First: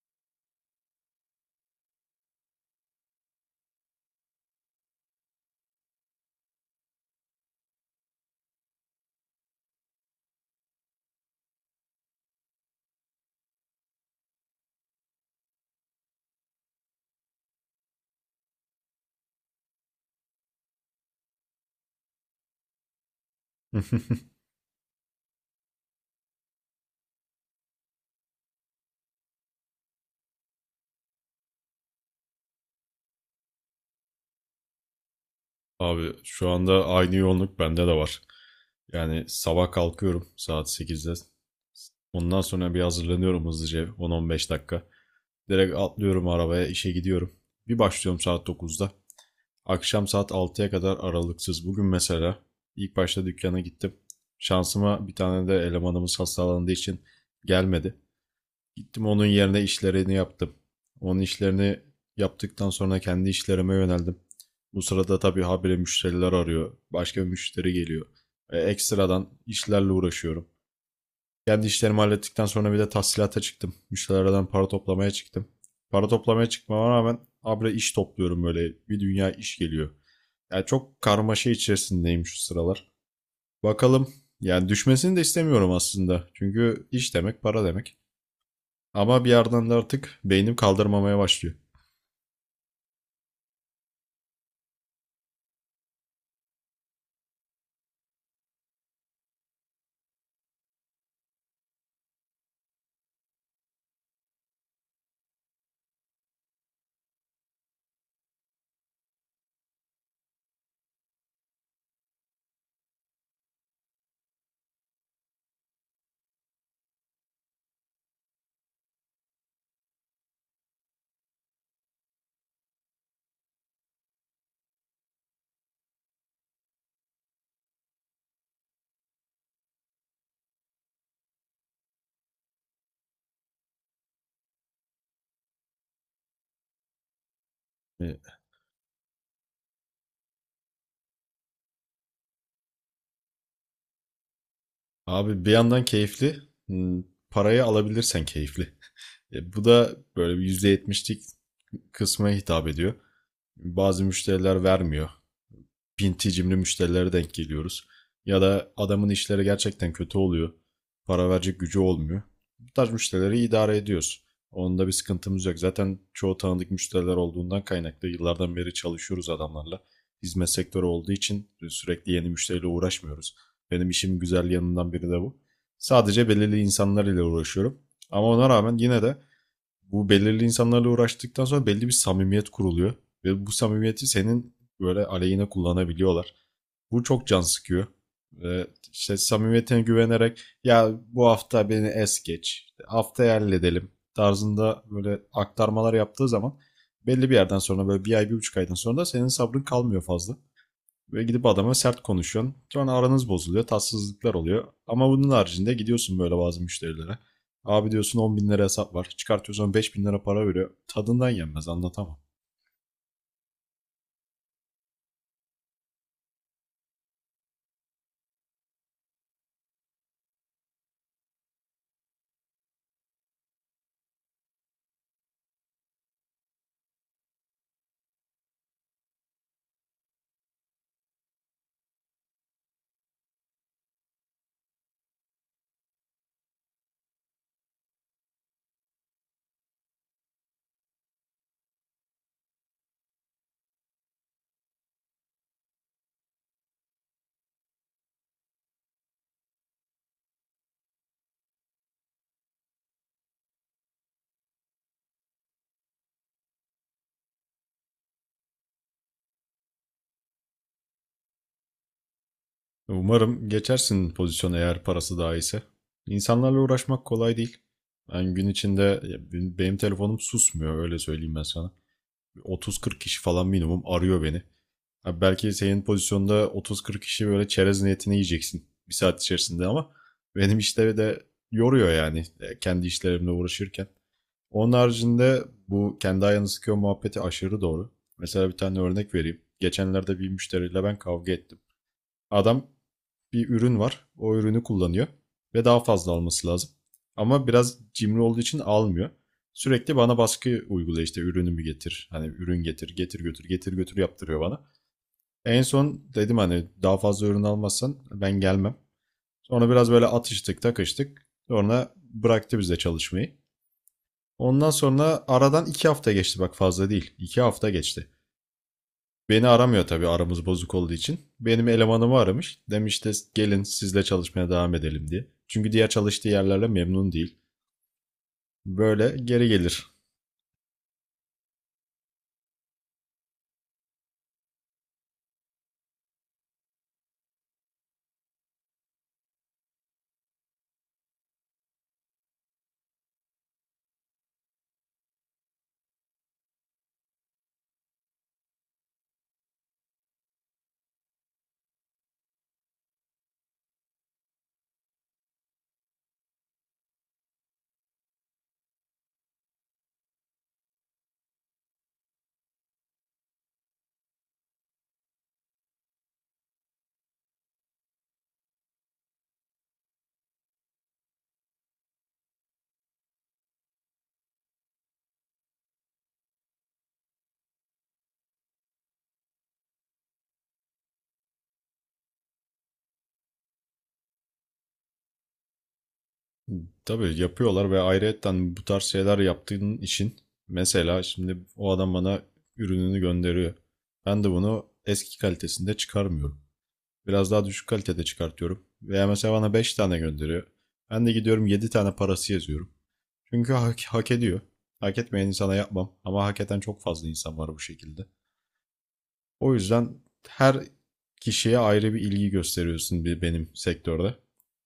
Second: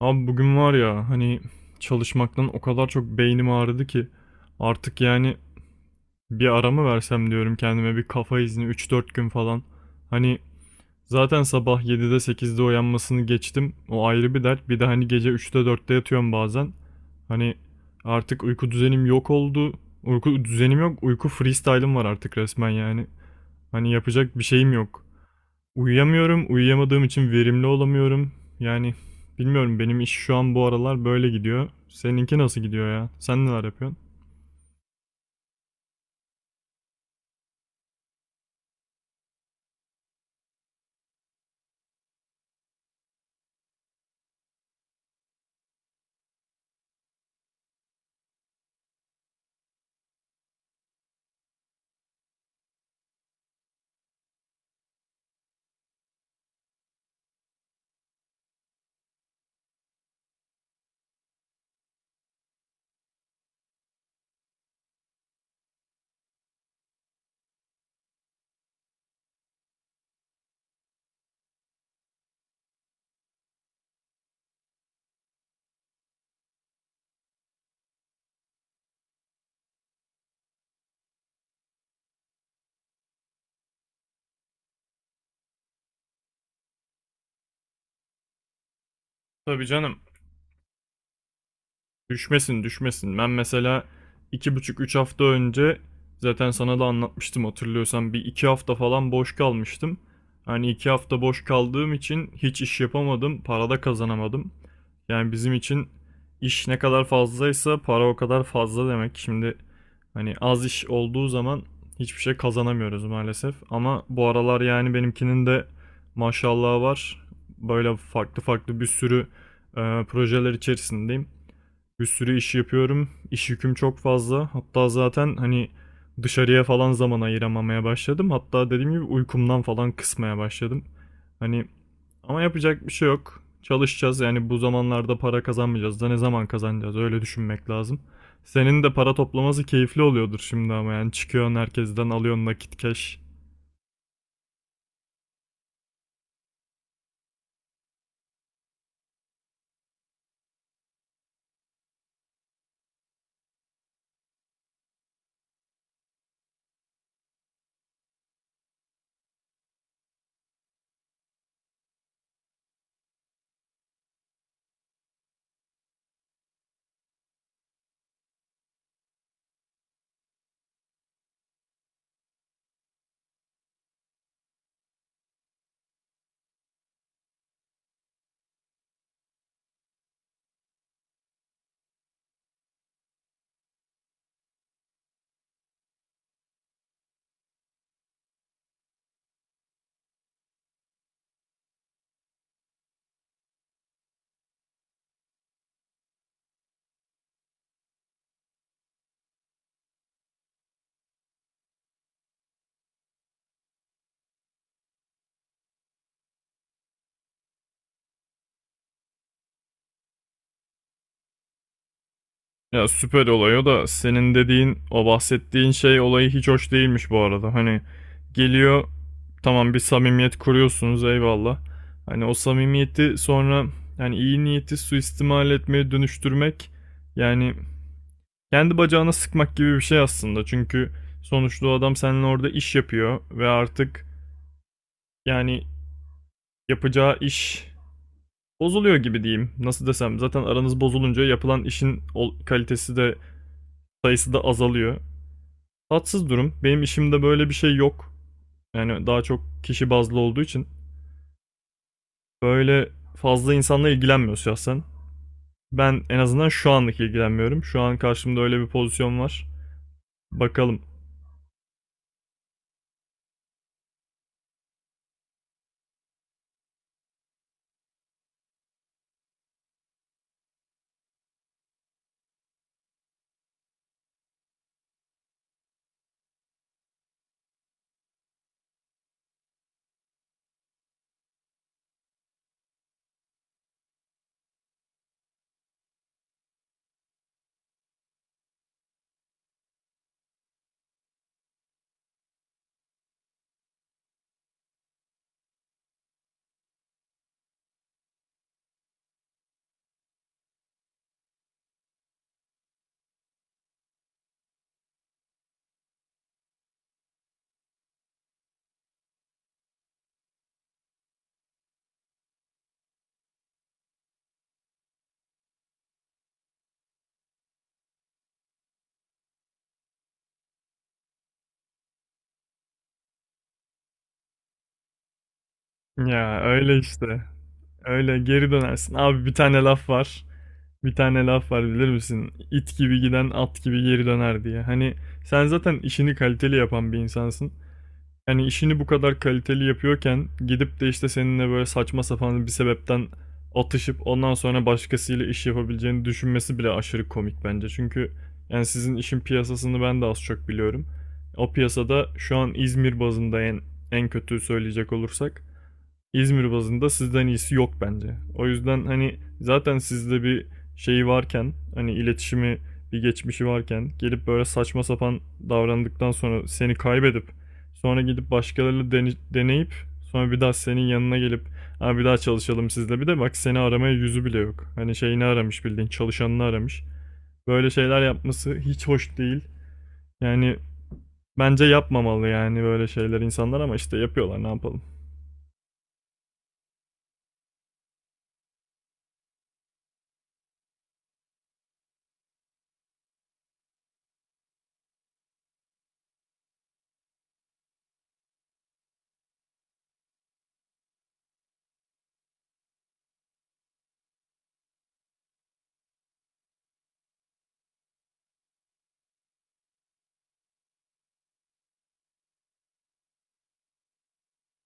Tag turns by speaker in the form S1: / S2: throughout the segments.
S1: Abi bugün var ya hani çalışmaktan o kadar çok beynim ağrıdı ki artık yani bir ara mı versem diyorum kendime bir kafa izni üç dört gün falan. Hani zaten sabah 7'de 8'de uyanmasını geçtim, o ayrı bir dert, bir de hani gece üçte dörtte yatıyorum bazen. Hani artık uyku düzenim yok oldu, uyku düzenim yok uyku freestyle'ım var artık resmen yani. Hani yapacak bir şeyim yok. Uyuyamıyorum. Uyuyamadığım için verimli olamıyorum. Yani bilmiyorum, benim iş şu an bu aralar böyle gidiyor. Seninki nasıl gidiyor ya? Sen neler yapıyorsun?
S2: Abi şu anda aynı yoğunluk bende de var. Yani sabah kalkıyorum saat 8'de. Ondan sonra bir hazırlanıyorum hızlıca 10-15 dakika. Direkt atlıyorum arabaya işe gidiyorum. Bir başlıyorum saat 9'da. Akşam saat 6'ya kadar aralıksız. Bugün mesela ilk başta dükkana gittim. Şansıma bir tane de elemanımız hastalandığı için gelmedi. Gittim onun yerine işlerini yaptım. Onun işlerini yaptıktan sonra kendi işlerime yöneldim. Bu sırada tabii habire müşteriler arıyor. Başka bir müşteri geliyor. Ekstradan işlerle uğraşıyorum. Kendi işlerimi hallettikten sonra bir de tahsilata çıktım. Müşterilerden para toplamaya çıktım. Para toplamaya çıkmama rağmen habire iş topluyorum böyle. Bir dünya iş geliyor. Yani çok karmaşa içerisindeyim şu sıralar. Bakalım. Yani düşmesini de istemiyorum aslında. Çünkü iş demek para demek. Ama bir
S1: Tabii
S2: yerden de
S1: canım.
S2: artık beynim kaldırmamaya başlıyor.
S1: Düşmesin düşmesin. Ben mesela iki buçuk üç hafta önce, zaten sana da anlatmıştım hatırlıyorsan, bir iki hafta falan boş kalmıştım. Hani iki hafta boş kaldığım için hiç iş yapamadım. Para da kazanamadım. Yani bizim için iş ne kadar fazlaysa para o kadar fazla demek. Şimdi hani az iş olduğu zaman hiçbir şey kazanamıyoruz maalesef. Ama bu aralar yani benimkinin de maşallahı var. Böyle farklı farklı bir sürü projeler içerisindeyim. Bir sürü iş yapıyorum. İş yüküm çok fazla. Hatta zaten hani dışarıya falan zaman ayıramamaya başladım. Hatta dediğim gibi uykumdan falan kısmaya başladım. Hani ama yapacak bir şey yok. Çalışacağız yani, bu zamanlarda para kazanmayacağız da ne zaman kazanacağız, öyle düşünmek lazım.
S2: E,
S1: Senin de para toplaması keyifli oluyordur şimdi ama, yani çıkıyorsun herkesten alıyorsun nakit cash.
S2: Abi bir yandan keyifli, hmm, parayı alabilirsen keyifli. Bu da böyle bir %70'lik kısma hitap ediyor. Bazı müşteriler vermiyor. Pinti cimri müşterilere denk geliyoruz. Ya da adamın işleri gerçekten kötü oluyor. Para verecek gücü olmuyor. Bu tarz müşterileri idare ediyoruz. Onda bir sıkıntımız yok. Zaten çoğu tanıdık müşteriler olduğundan kaynaklı yıllardan beri çalışıyoruz adamlarla. Hizmet sektörü olduğu için sürekli yeni müşteriyle uğraşmıyoruz. Benim işim güzel yanından biri de bu. Sadece belirli insanlar ile uğraşıyorum. Ama ona rağmen yine de bu belirli insanlarla uğraştıktan sonra belli bir samimiyet kuruluyor. Ve bu samimiyeti senin böyle aleyhine kullanabiliyorlar. Bu çok can sıkıyor. Ve işte samimiyetine güvenerek ya bu hafta beni es geç, işte haftaya halledelim tarzında böyle aktarmalar yaptığı zaman belli bir yerden sonra böyle bir ay bir buçuk aydan sonra da senin sabrın kalmıyor fazla. Ve gidip adama sert konuşuyorsun. Sonra aranız bozuluyor. Tatsızlıklar oluyor. Ama bunun haricinde gidiyorsun böyle bazı müşterilere. Abi diyorsun 10 bin lira hesap var. Çıkartıyorsun 5 bin lira para veriyor. Tadından yenmez anlatamam.
S1: Ya süper olay o da, senin dediğin o bahsettiğin şey olayı hiç hoş değilmiş bu arada. Hani geliyor, tamam bir samimiyet kuruyorsunuz, eyvallah. Hani o samimiyeti sonra yani iyi niyeti suistimal etmeye dönüştürmek, yani kendi bacağına sıkmak gibi bir şey aslında. Çünkü sonuçta o adam seninle orada iş yapıyor ve artık yani yapacağı iş bozuluyor gibi diyeyim. Nasıl desem, zaten aranız bozulunca yapılan işin kalitesi de sayısı da azalıyor. Tatsız durum. Benim işimde böyle bir şey yok. Yani daha çok kişi bazlı olduğu için böyle fazla insanla ilgilenmiyor şahsen. Ben en azından şu anlık ilgilenmiyorum. Şu an karşımda öyle bir pozisyon var. Bakalım.
S2: Umarım geçersin pozisyona eğer parası daha iyiyse. İnsanlarla uğraşmak kolay değil. Ben gün içinde benim telefonum susmuyor öyle söyleyeyim ben sana. 30-40 kişi falan minimum arıyor beni. Abi belki senin pozisyonda 30-40 kişi böyle çerez niyetine yiyeceksin bir saat içerisinde ama benim işte de yoruyor yani kendi işlerimle uğraşırken. Onun haricinde bu kendi ayağını sıkıyor muhabbeti aşırı doğru. Mesela bir tane örnek vereyim. Geçenlerde bir müşteriyle ben kavga ettim. Adam bir ürün var. O ürünü kullanıyor ve daha fazla alması lazım. Ama biraz cimri olduğu için almıyor. Sürekli bana baskı uyguluyor işte ürünümü getir. Hani ürün getir, getir götür, getir götür yaptırıyor bana. En son dedim hani daha fazla ürün almazsan ben gelmem. Sonra biraz böyle atıştık takıştık. Sonra bıraktı bize çalışmayı. Ondan sonra aradan 2 hafta geçti bak fazla değil. 2 hafta geçti. Beni aramıyor tabii aramız bozuk olduğu için. Benim elemanımı aramış. Demiş de gelin sizle çalışmaya devam edelim diye. Çünkü diğer çalıştığı
S1: Ya
S2: yerlerle
S1: öyle
S2: memnun
S1: işte.
S2: değil.
S1: Öyle geri dönersin.
S2: Böyle
S1: Abi bir
S2: geri
S1: tane laf
S2: gelir.
S1: var. Bir tane laf var bilir misin? İt gibi giden at gibi geri döner diye. Hani sen zaten işini kaliteli yapan bir insansın. Yani işini bu kadar kaliteli yapıyorken gidip de işte seninle böyle saçma sapan bir sebepten atışıp ondan sonra başkasıyla iş yapabileceğini düşünmesi bile aşırı komik bence. Çünkü yani sizin işin piyasasını ben de az çok biliyorum. O piyasada şu an İzmir bazında en kötü söyleyecek olursak İzmir bazında sizden iyisi yok bence. O yüzden hani zaten sizde bir şeyi varken, hani iletişimi bir geçmişi varken, gelip böyle saçma sapan davrandıktan sonra seni kaybedip sonra gidip başkalarıyla deneyip sonra bir daha senin yanına gelip ha bir daha çalışalım sizle, bir de bak seni aramaya yüzü bile yok. Hani şeyini aramış, bildiğin çalışanını aramış. Böyle şeyler yapması hiç hoş değil. Yani bence yapmamalı yani böyle şeyler insanlar, ama işte yapıyorlar, ne yapalım.
S2: Tabii yapıyorlar ve ayrıyetten bu tarz şeyler yaptığın için mesela şimdi o adam bana ürününü gönderiyor. Ben de bunu eski kalitesinde çıkarmıyorum. Biraz daha düşük kalitede çıkartıyorum. Veya mesela bana 5 tane gönderiyor. Ben de gidiyorum 7 tane parası yazıyorum. Çünkü hak ediyor. Hak etmeyen insana yapmam. Ama hak eden çok fazla insan var bu şekilde. O yüzden her kişiye ayrı bir ilgi gösteriyorsun benim sektörde.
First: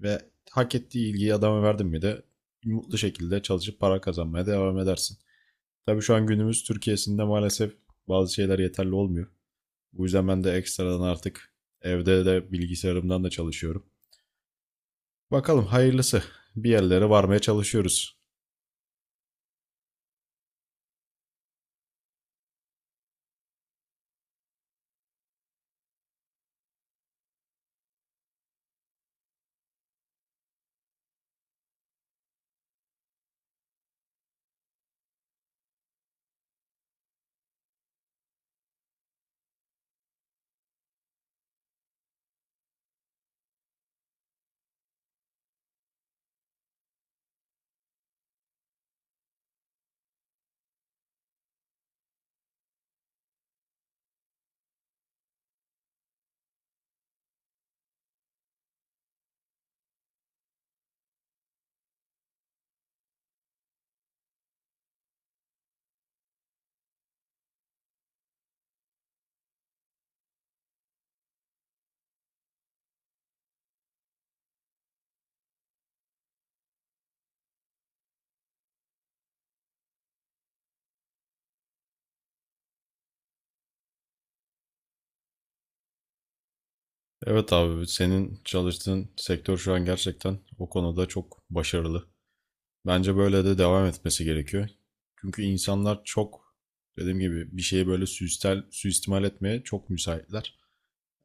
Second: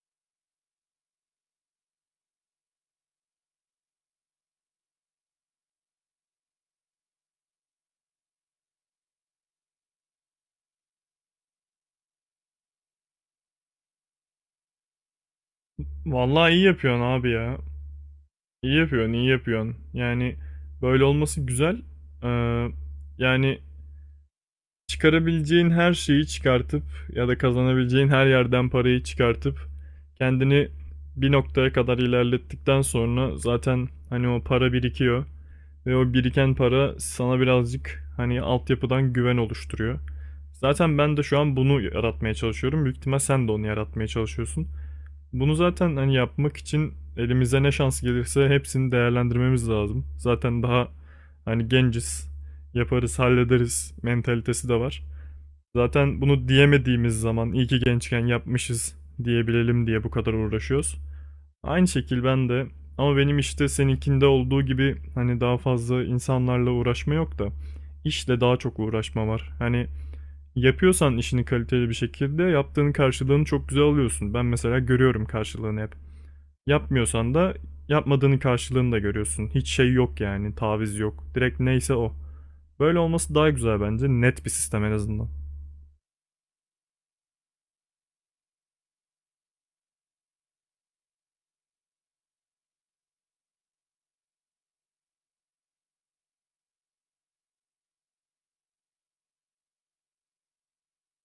S2: Ve hak ettiği ilgiyi adama verdin mi de mutlu şekilde çalışıp para kazanmaya devam edersin. Tabii şu an günümüz Türkiye'sinde maalesef bazı şeyler yeterli olmuyor. Bu yüzden ben de ekstradan artık evde de bilgisayarımdan da çalışıyorum. Bakalım hayırlısı.
S1: Vallahi iyi
S2: Bir
S1: yapıyorsun
S2: yerlere
S1: abi
S2: varmaya
S1: ya.
S2: çalışıyoruz.
S1: İyi yapıyorsun, iyi yapıyorsun. Yani böyle olması güzel. Ee, Yani çıkarabileceğin her şeyi çıkartıp ya da kazanabileceğin her yerden parayı çıkartıp kendini bir noktaya kadar ilerlettikten sonra zaten hani o para birikiyor ve o biriken para sana birazcık hani altyapıdan güven oluşturuyor. Zaten ben de şu an bunu yaratmaya çalışıyorum. Büyük ihtimal sen de onu yaratmaya çalışıyorsun. Bunu zaten hani yapmak için elimize ne şans gelirse hepsini değerlendirmemiz lazım. Zaten daha hani genciz, yaparız, hallederiz mentalitesi de var. Zaten bunu diyemediğimiz zaman iyi ki gençken yapmışız diyebilelim diye bu kadar uğraşıyoruz. Aynı şekil ben de, ama benim işte seninkinde olduğu gibi hani daha fazla insanlarla uğraşma yok da işle daha çok uğraşma var. Hani yapıyorsan işini kaliteli bir şekilde yaptığın karşılığını çok güzel alıyorsun. Ben mesela görüyorum karşılığını hep. Yapmıyorsan da yapmadığının karşılığını da görüyorsun. Hiç şey yok yani, taviz yok. Direkt neyse o. Böyle olması daha güzel bence. Net bir sistem en azından.
S2: Evet abi senin çalıştığın sektör şu an gerçekten o konuda çok başarılı. Bence böyle de devam etmesi gerekiyor. Çünkü insanlar çok dediğim gibi bir şeyi böyle suistimal etmeye çok müsaitler.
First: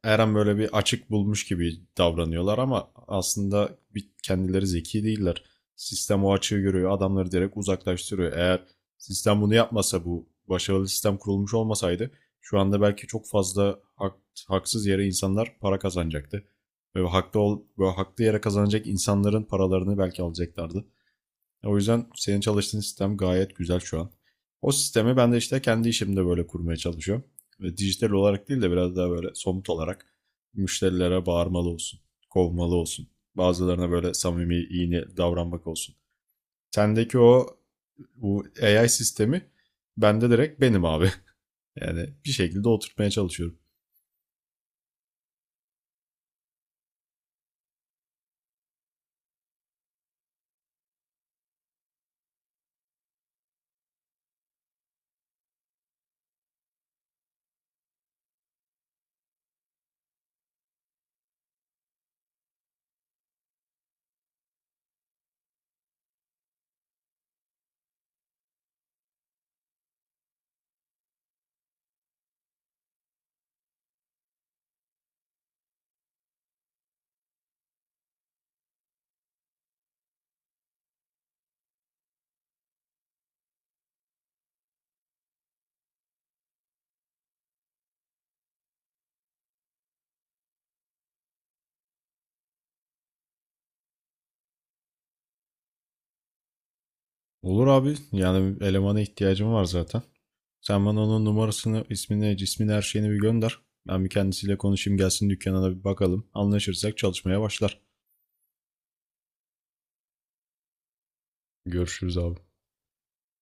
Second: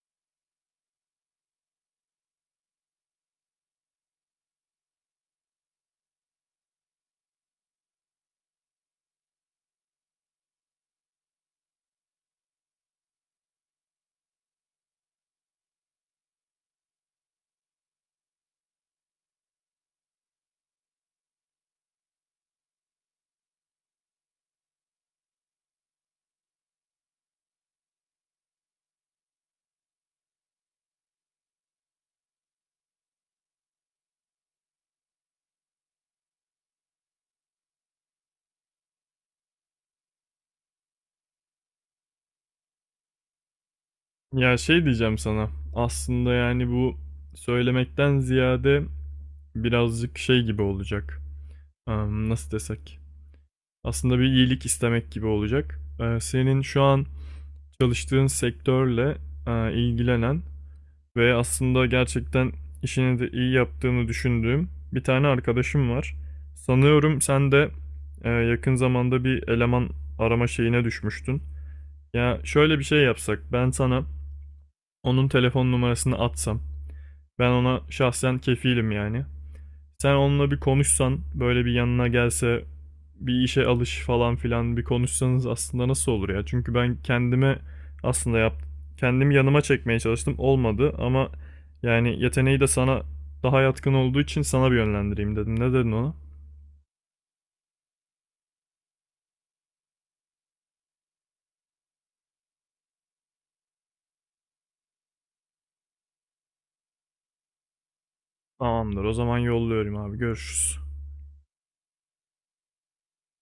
S2: Her an böyle bir açık bulmuş gibi davranıyorlar ama aslında kendileri zeki değiller. Sistem o açığı görüyor, adamları direkt uzaklaştırıyor. Eğer sistem bunu yapmasa bu başarılı sistem kurulmuş olmasaydı şu anda belki çok fazla haksız yere insanlar para kazanacaktı. Ve haklı yere kazanacak insanların paralarını belki alacaklardı. O yüzden senin çalıştığın sistem gayet güzel şu an. O sistemi ben de işte kendi işimde böyle kurmaya çalışıyorum. Ve dijital olarak değil de biraz daha böyle somut olarak müşterilere bağırmalı olsun, kovmalı olsun. Bazılarına böyle samimi, iyi niyetli davranmak olsun. Sendeki o bu AI sistemi bende direkt benim abi. Yani bir şekilde oturtmaya çalışıyorum.
S1: Ya şey diyeceğim sana. Aslında yani bu söylemekten ziyade birazcık şey gibi olacak. Nasıl desek? Aslında bir iyilik istemek gibi olacak. Senin şu an çalıştığın sektörle ilgilenen ve aslında gerçekten işini de iyi yaptığını düşündüğüm bir tane arkadaşım var. Sanıyorum sen de yakın zamanda bir eleman arama şeyine düşmüştün. Ya şöyle bir şey yapsak, ben sana onun telefon numarasını atsam, ben ona şahsen kefilim yani. Sen onunla bir konuşsan, böyle bir yanına gelse, bir işe alış falan filan bir konuşsanız, aslında nasıl olur ya? Çünkü ben kendime aslında yap kendimi yanıma çekmeye çalıştım. Olmadı, ama yani yeteneği de sana daha yatkın olduğu için sana bir yönlendireyim dedim. Ne dedin ona?
S2: Olur abi. Yani elemana ihtiyacım var zaten. Sen bana onun numarasını, ismini, cismini, her şeyini bir gönder. Ben bir kendisiyle konuşayım gelsin dükkana da bir bakalım. Anlaşırsak çalışmaya başlar.
S1: Tamamdır. O zaman yolluyorum abi. Görüşürüz.
S2: Görüşürüz abi.